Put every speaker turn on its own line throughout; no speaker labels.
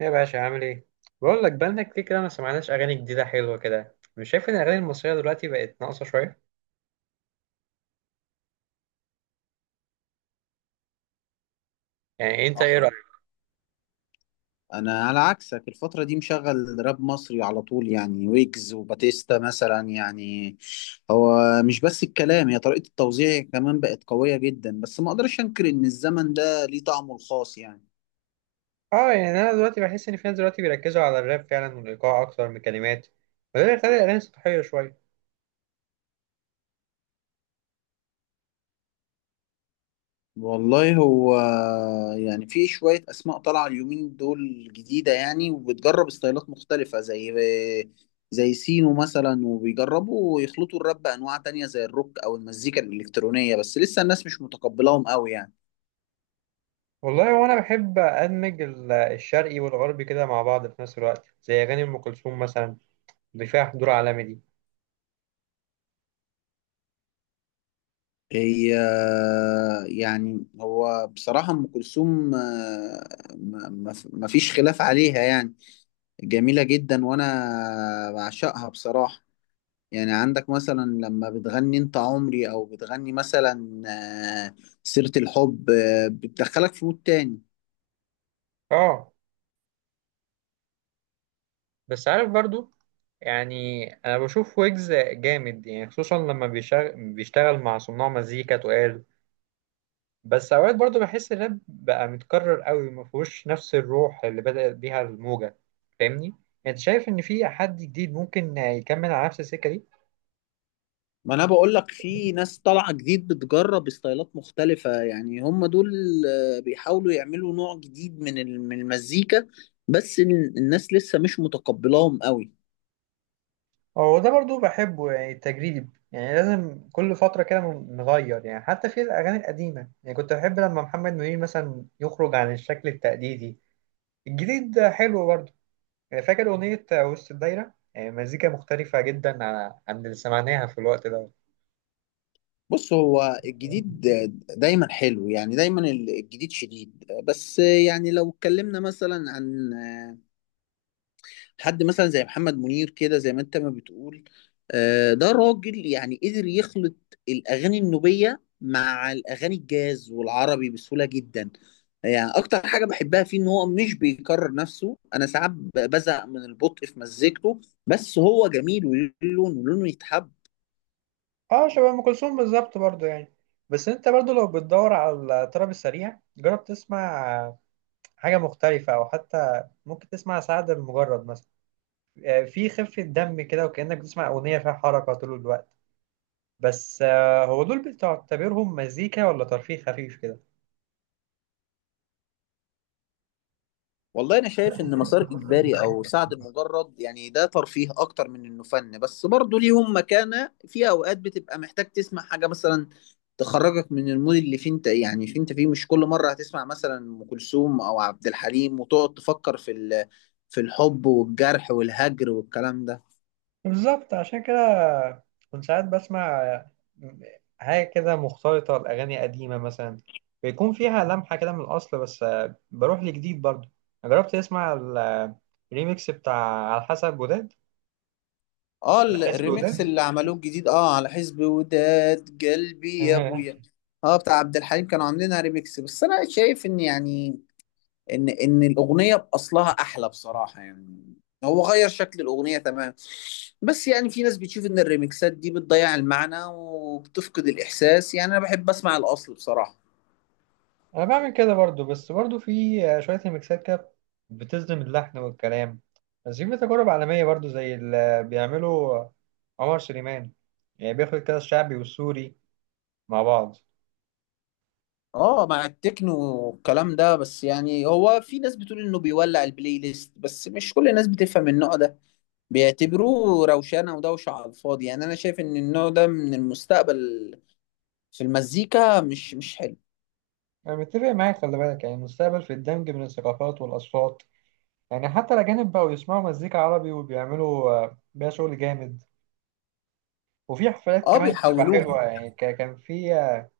ايه يا باشا عامل ايه؟ بقول لك بقالنا كتير كده ما سمعناش اغاني جديده حلوه كده. مش شايف ان الاغاني المصريه دلوقتي بقت ناقصه شويه؟ يعني انت ايه
صراحة
رايك؟
أنا على عكسك الفترة دي مشغل راب مصري على طول يعني ويجز وباتيستا مثلا يعني هو مش بس الكلام، هي طريقة التوزيع كمان بقت قوية جدا. بس ما أقدرش أنكر إن الزمن ده ليه طعمه الخاص يعني.
اه يعني انا دلوقتي بحس ان في ناس دلوقتي بيركزوا على الراب فعلا والايقاع اكتر من الكلمات، وده اللي بيخلي الاغاني سطحيه شويه.
والله هو يعني في شوية أسماء طالعة اليومين دول جديدة يعني، وبتجرب ستايلات مختلفة زي سينو مثلا، وبيجربوا يخلطوا الراب بأنواع تانية زي الروك أو المزيكا الإلكترونية، بس لسه الناس مش متقبلاهم قوي يعني.
والله وانا بحب ادمج الشرقي والغربي كده مع بعض في نفس الوقت، زي اغاني ام كلثوم مثلا، اللي فيها حضور عالمي دي.
هي يعني هو بصراحة أم كلثوم ما فيش خلاف عليها يعني، جميلة جدا وأنا بعشقها بصراحة. يعني عندك مثلا لما بتغني أنت عمري، أو بتغني مثلا آه، سيرة الحب، بتدخلك في مود تاني.
اه بس عارف برضو، يعني انا بشوف ويجز جامد يعني، خصوصا لما بيشتغل مع صناع مزيكا تقال. بس اوقات برضو بحس الراب بقى متكرر قوي، ما فيهوش نفس الروح اللي بدأت بيها الموجة. فاهمني يعني؟ انت شايف ان في حد جديد ممكن يكمل على نفس السكة دي؟
ما أنا بقولك في ناس طالعة جديد بتجرب ستايلات مختلفة يعني، هم دول بيحاولوا يعملوا نوع جديد من المزيكا، الناس لسه مش متقبلاهم قوي.
هو ده برضو بحبه يعني، التجريب يعني لازم كل فترة كده نغير. يعني حتى في الأغاني القديمة، يعني كنت بحب لما محمد منير مثلا يخرج عن الشكل التقليدي. الجديد حلو برضو، يعني فاكر أغنية وسط الدايرة؟ يعني مزيكا مختلفة جدا عن اللي سمعناها في الوقت ده.
بص، هو الجديد دايما حلو يعني، دايما الجديد شديد. بس يعني لو اتكلمنا مثلا عن حد مثلا زي محمد منير كده، زي ما انت ما بتقول، ده راجل يعني قدر يخلط الأغاني النوبية مع الأغاني الجاز والعربي بسهولة جدا. يعني أكتر حاجة بحبها فيه إن هو مش بيكرر نفسه. أنا ساعات بزهق من البطء في مزيكته، بس هو جميل، ولونه يتحب.
اه شبه ام كلثوم بالظبط برضو يعني. بس انت برضو لو بتدور على الطرب السريع، جرب تسمع حاجه مختلفه، او حتى ممكن تسمع سعد المجرد مثلا. آه، في خفه دم كده، وكانك بتسمع اغنيه فيها حركه طول الوقت. بس هو دول بتعتبرهم مزيكا ولا ترفيه خفيف كده؟
والله انا شايف ان مسار اجباري او سعد المجرد يعني ده ترفيه اكتر من انه فن، بس برضه ليهم مكانة. في اوقات بتبقى محتاج تسمع حاجة مثلا تخرجك من المود اللي فيه انت يعني، فيه انت فيه مش كل مرة هتسمع مثلا ام كلثوم او عبد الحليم وتقعد تفكر في الحب والجرح والهجر والكلام ده.
بالظبط، عشان كده كنت ساعات بسمع حاجة كده مختلطة لأغاني قديمة مثلا، بيكون فيها لمحة كده من الأصل، بس بروح لجديد برضو. جربت تسمع الريميكس بتاع على حسب وداد؟
اه،
على حسب
الريميكس
وداد.
اللي عملوه الجديد، اه، على حزب وداد قلبي يا ابويا، اه، بتاع عبد الحليم، كانوا عاملينها ريميكس. بس انا شايف ان يعني ان الاغنيه باصلها احلى بصراحه يعني، هو غير شكل الاغنيه تمام. بس يعني في ناس بتشوف ان الريمكسات دي بتضيع المعنى وبتفقد الاحساس، يعني انا بحب اسمع الاصل بصراحه.
أنا بعمل كده برضو، بس برضو في شوية ريميكسات كده بتصدم اللحن والكلام. بس في تجارب عالمية برضو، زي اللي بيعمله عمر سليمان. يعني بياخد كده الشعبي والسوري مع بعض.
اه، مع التكنو والكلام ده. بس يعني هو في ناس بتقول انه بيولع البلاي ليست، بس مش كل الناس بتفهم النوع ده، بيعتبروه روشانه ودوشه على الفاضي. يعني انا شايف ان النوع ده من المستقبل في المزيكا، مش حلو.
أنا متفق معاك، خلي بالك يعني المستقبل في الدمج من الثقافات والأصوات. يعني حتى الأجانب بقوا يسمعوا مزيكا عربي، وبيعملوا بيها شغل جامد. وفي حفلات
اه،
كمان بتبقى
بيحولوها.
حلوة يعني.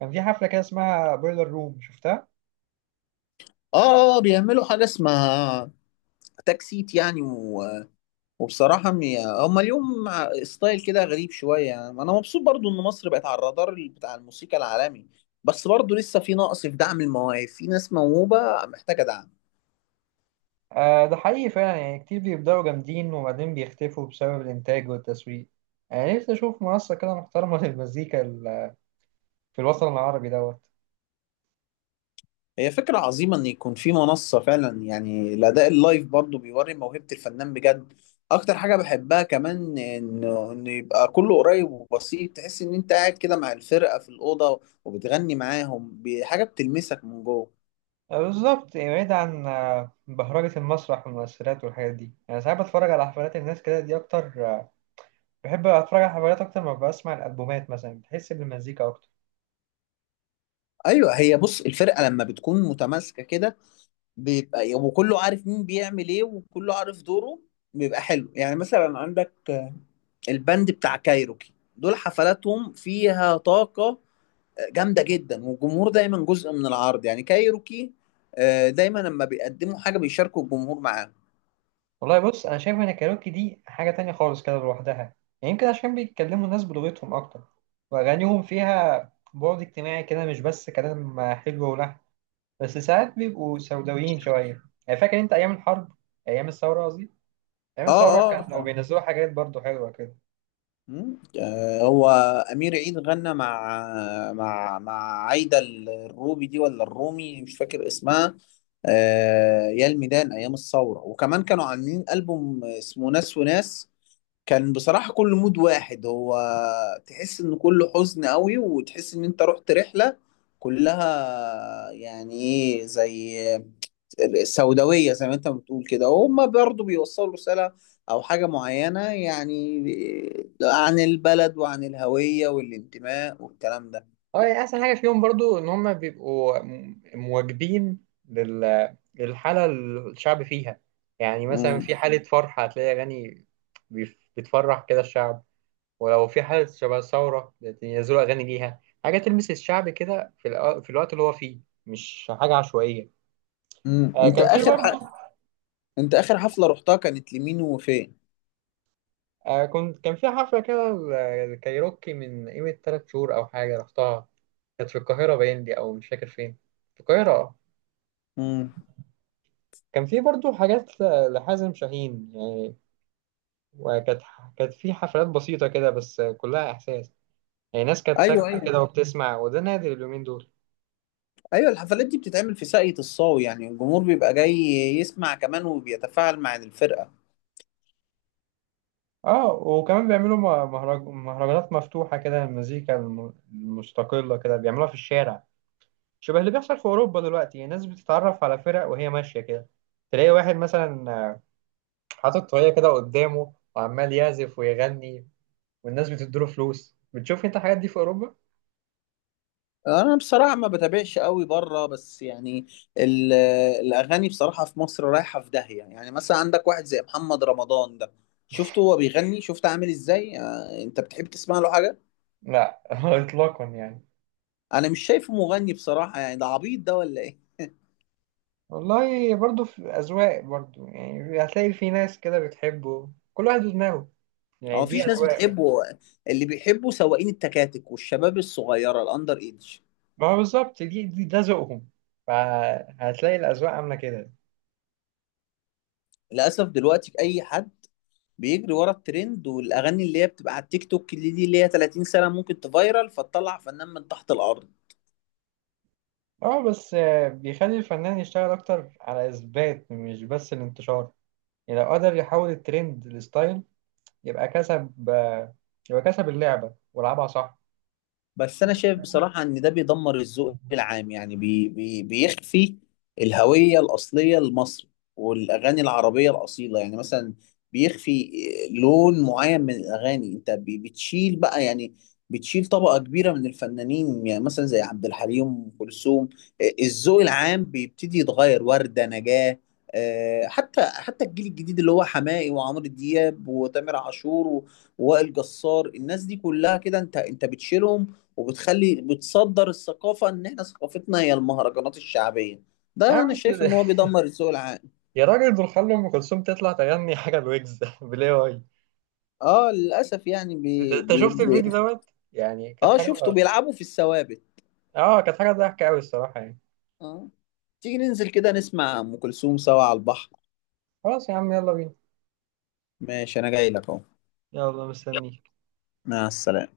كان في حفلة كده اسمها بويلر روم، شفتها؟
اه، بيعملوا حاجه اسمها اتاك سيت يعني وبصراحه م- هما اليوم مع ستايل كده غريب شويه يعني. انا مبسوط برضو ان مصر بقت على الرادار بتاع الموسيقى العالمي، بس برضو لسه في نقص في دعم المواهب، في ناس موهوبه محتاجه دعم.
آه ده حقيقي فعلا، يعني كتير بيبدأوا جامدين وبعدين بيختفوا بسبب الإنتاج والتسويق. يعني نفسي أشوف منصة كده محترمة للمزيكا في الوطن العربي دوت.
هي فكره عظيمه ان يكون في منصه فعلا. يعني الاداء اللايف برضو بيوري موهبه الفنان بجد. اكتر حاجه بحبها كمان انه ان يبقى كله قريب وبسيط، تحس ان انت قاعد كده مع الفرقه في الاوضه وبتغني معاهم، حاجه بتلمسك من جوه.
بالظبط يعني، بعيد عن بهرجة المسرح والمؤثرات والحاجات دي. يعني ساعات بتفرج على حفلات الناس كده دي أكتر، بحب اتفرج على حفلات اكتر ما بسمع الالبومات مثلا، بحس بالمزيكا اكتر.
ايوه، هي بص، الفرقه لما بتكون متماسكه كده، بيبقى وكله عارف مين بيعمل ايه وكله عارف دوره، بيبقى حلو. يعني مثلا عندك البند بتاع كايروكي، دول حفلاتهم فيها طاقه جامده جدا، والجمهور دايما جزء من العرض. يعني كايروكي دايما لما بيقدموا حاجه بيشاركوا الجمهور معاهم.
والله بص، انا شايف ان الكاريوكي دي حاجه تانية خالص كده لوحدها يعني، يمكن عشان بيتكلموا الناس بلغتهم اكتر، واغانيهم فيها بعد اجتماعي كده، مش بس كلام حلو ولحن. بس ساعات بيبقوا سوداويين شويه. يعني فاكر انت ايام الحرب، ايام الثوره قصدي؟ ايام
اه،
الثوره كان لو
اه.
بينزلوا حاجات برضو حلوه كده.
هو أمير عيد غنى مع مع عايدة الروبي دي، ولا الرومي، مش فاكر اسمها، يا الميدان، أيام الثورة. وكمان كانوا عاملين ألبوم اسمه ناس وناس، كان بصراحة كل مود واحد، هو تحس إن كله حزن قوي وتحس إن أنت رحت رحلة كلها يعني إيه زي السوداوية زي ما انت بتقول كده. وهم برضو بيوصلوا رسالة او حاجة معينة يعني عن البلد وعن الهوية والانتماء والكلام ده.
اه يعني احسن حاجه فيهم برضو ان هم بيبقوا مواكبين لل... للحاله اللي الشعب فيها. يعني مثلا
مم.
في حاله فرح هتلاقي اغاني بتفرح كده الشعب، ولو في حاله شبه ثوره ينزلوا اغاني ليها حاجه تلمس الشعب كده في الوقت اللي هو فيه، مش حاجه عشوائيه.
مم.
آه
انت
كان في
اخر ح...
برضو.
انت اخر حفلة رحتها كانت لمين وفين؟
آه كان في حفله كده الكايروكي من قيمه 3 شهور او حاجه رحتها، كانت في القاهره باين دي، او مش فاكر فين، في القاهره آه.
مم.
كان في برضو حاجات لحازم شاهين يعني، وكانت كانت في حفلات بسيطة كده، بس كلها إحساس. يعني ناس كانت
ايوه،
ساكتة
ايوه،
كده وبتسمع، وده نادر اليومين دول.
ايوه، الحفلات دي بتتعمل في ساقية الصاوي، يعني الجمهور بيبقى جاي يسمع كمان وبيتفاعل مع الفرقة.
اه وكمان بيعملوا مهرجانات مفتوحة كده، المزيكا المستقلة كده بيعملوها في الشارع، شبه اللي بيحصل في أوروبا دلوقتي. يعني الناس بتتعرف على فرق وهي ماشية كده، تلاقي واحد مثلا حاطط طريقة كده قدامه وعمال يعزف ويغني، والناس بتديله فلوس. بتشوف انت الحاجات دي في أوروبا؟
انا بصراحه ما بتابعش قوي بره، بس يعني ال- الاغاني بصراحه في مصر رايحه في داهيه. يعني مثلا عندك واحد زي محمد رمضان ده، شفته هو بيغني؟ شفت عامل ازاي؟ انت بتحب تسمع له حاجه؟
لا إطلاقا يعني.
انا مش شايفه مغني بصراحه، يعني ده عبيط ده ولا ايه؟
والله برضو في أذواق برضو، يعني هتلاقي في ناس كده بتحبه. كل واحد ودماغه
هو
يعني، دي
مفيش ناس
أذواق.
بتحبه، اللي بيحبه سواقين التكاتك والشباب الصغيره الاندر ايدج.
ما هو بالظبط، دي ده ذوقهم، فهتلاقي الأذواق عاملة كده.
للاسف دلوقتي اي حد بيجري ورا الترند والاغاني اللي هي بتبقى على التيك توك، اللي دي اللي هي 30 سنه، ممكن تفايرل فتطلع فنان من تحت الارض.
اه بس بيخلي الفنان يشتغل أكتر على إثبات، مش بس الانتشار. يعني لو قدر يحول الترند لستايل، يبقى كسب آه، يبقى كسب اللعبة ولعبها صح.
بس انا شايف بصراحه ان ده بيدمر الذوق العام، يعني بي بي بيخفي الهويه الاصليه لمصر والاغاني العربيه الاصيله. يعني مثلا بيخفي لون معين من الاغاني، انت بتشيل بقى يعني، بتشيل طبقه كبيره من الفنانين، يعني مثلا زي عبد الحليم، ام كلثوم، الذوق العام بيبتدي يتغير، ورده نجاه. حتى الجيل الجديد اللي هو حماقي وعمرو دياب وتامر عاشور ووائل جسار، الناس دي كلها كده، انت بتشيلهم، وبتخلي بتصدر الثقافة ان احنا ثقافتنا هي المهرجانات الشعبية.
يا
ده
عم
انا
انت-
شايف ان هو بيدمر الذوق العام.
يا راجل، دول خلوا أم كلثوم تطلع تغني حاجة الويجز بالاي واي.
اه، للاسف يعني بي
أنت
بي
شفت
بي
الفيديو دوت؟ يعني كانت
اه،
حاجة.
شفته بيلعبوا في الثوابت.
اه كانت حاجة ضحكة أوي الصراحة يعني.
اه، تيجي ننزل كده نسمع ام كلثوم سوا على البحر.
خلاص يا عم، يلا بينا.
ماشي، انا جاي لك اهو.
يلا مستنيك.
مع السلامة.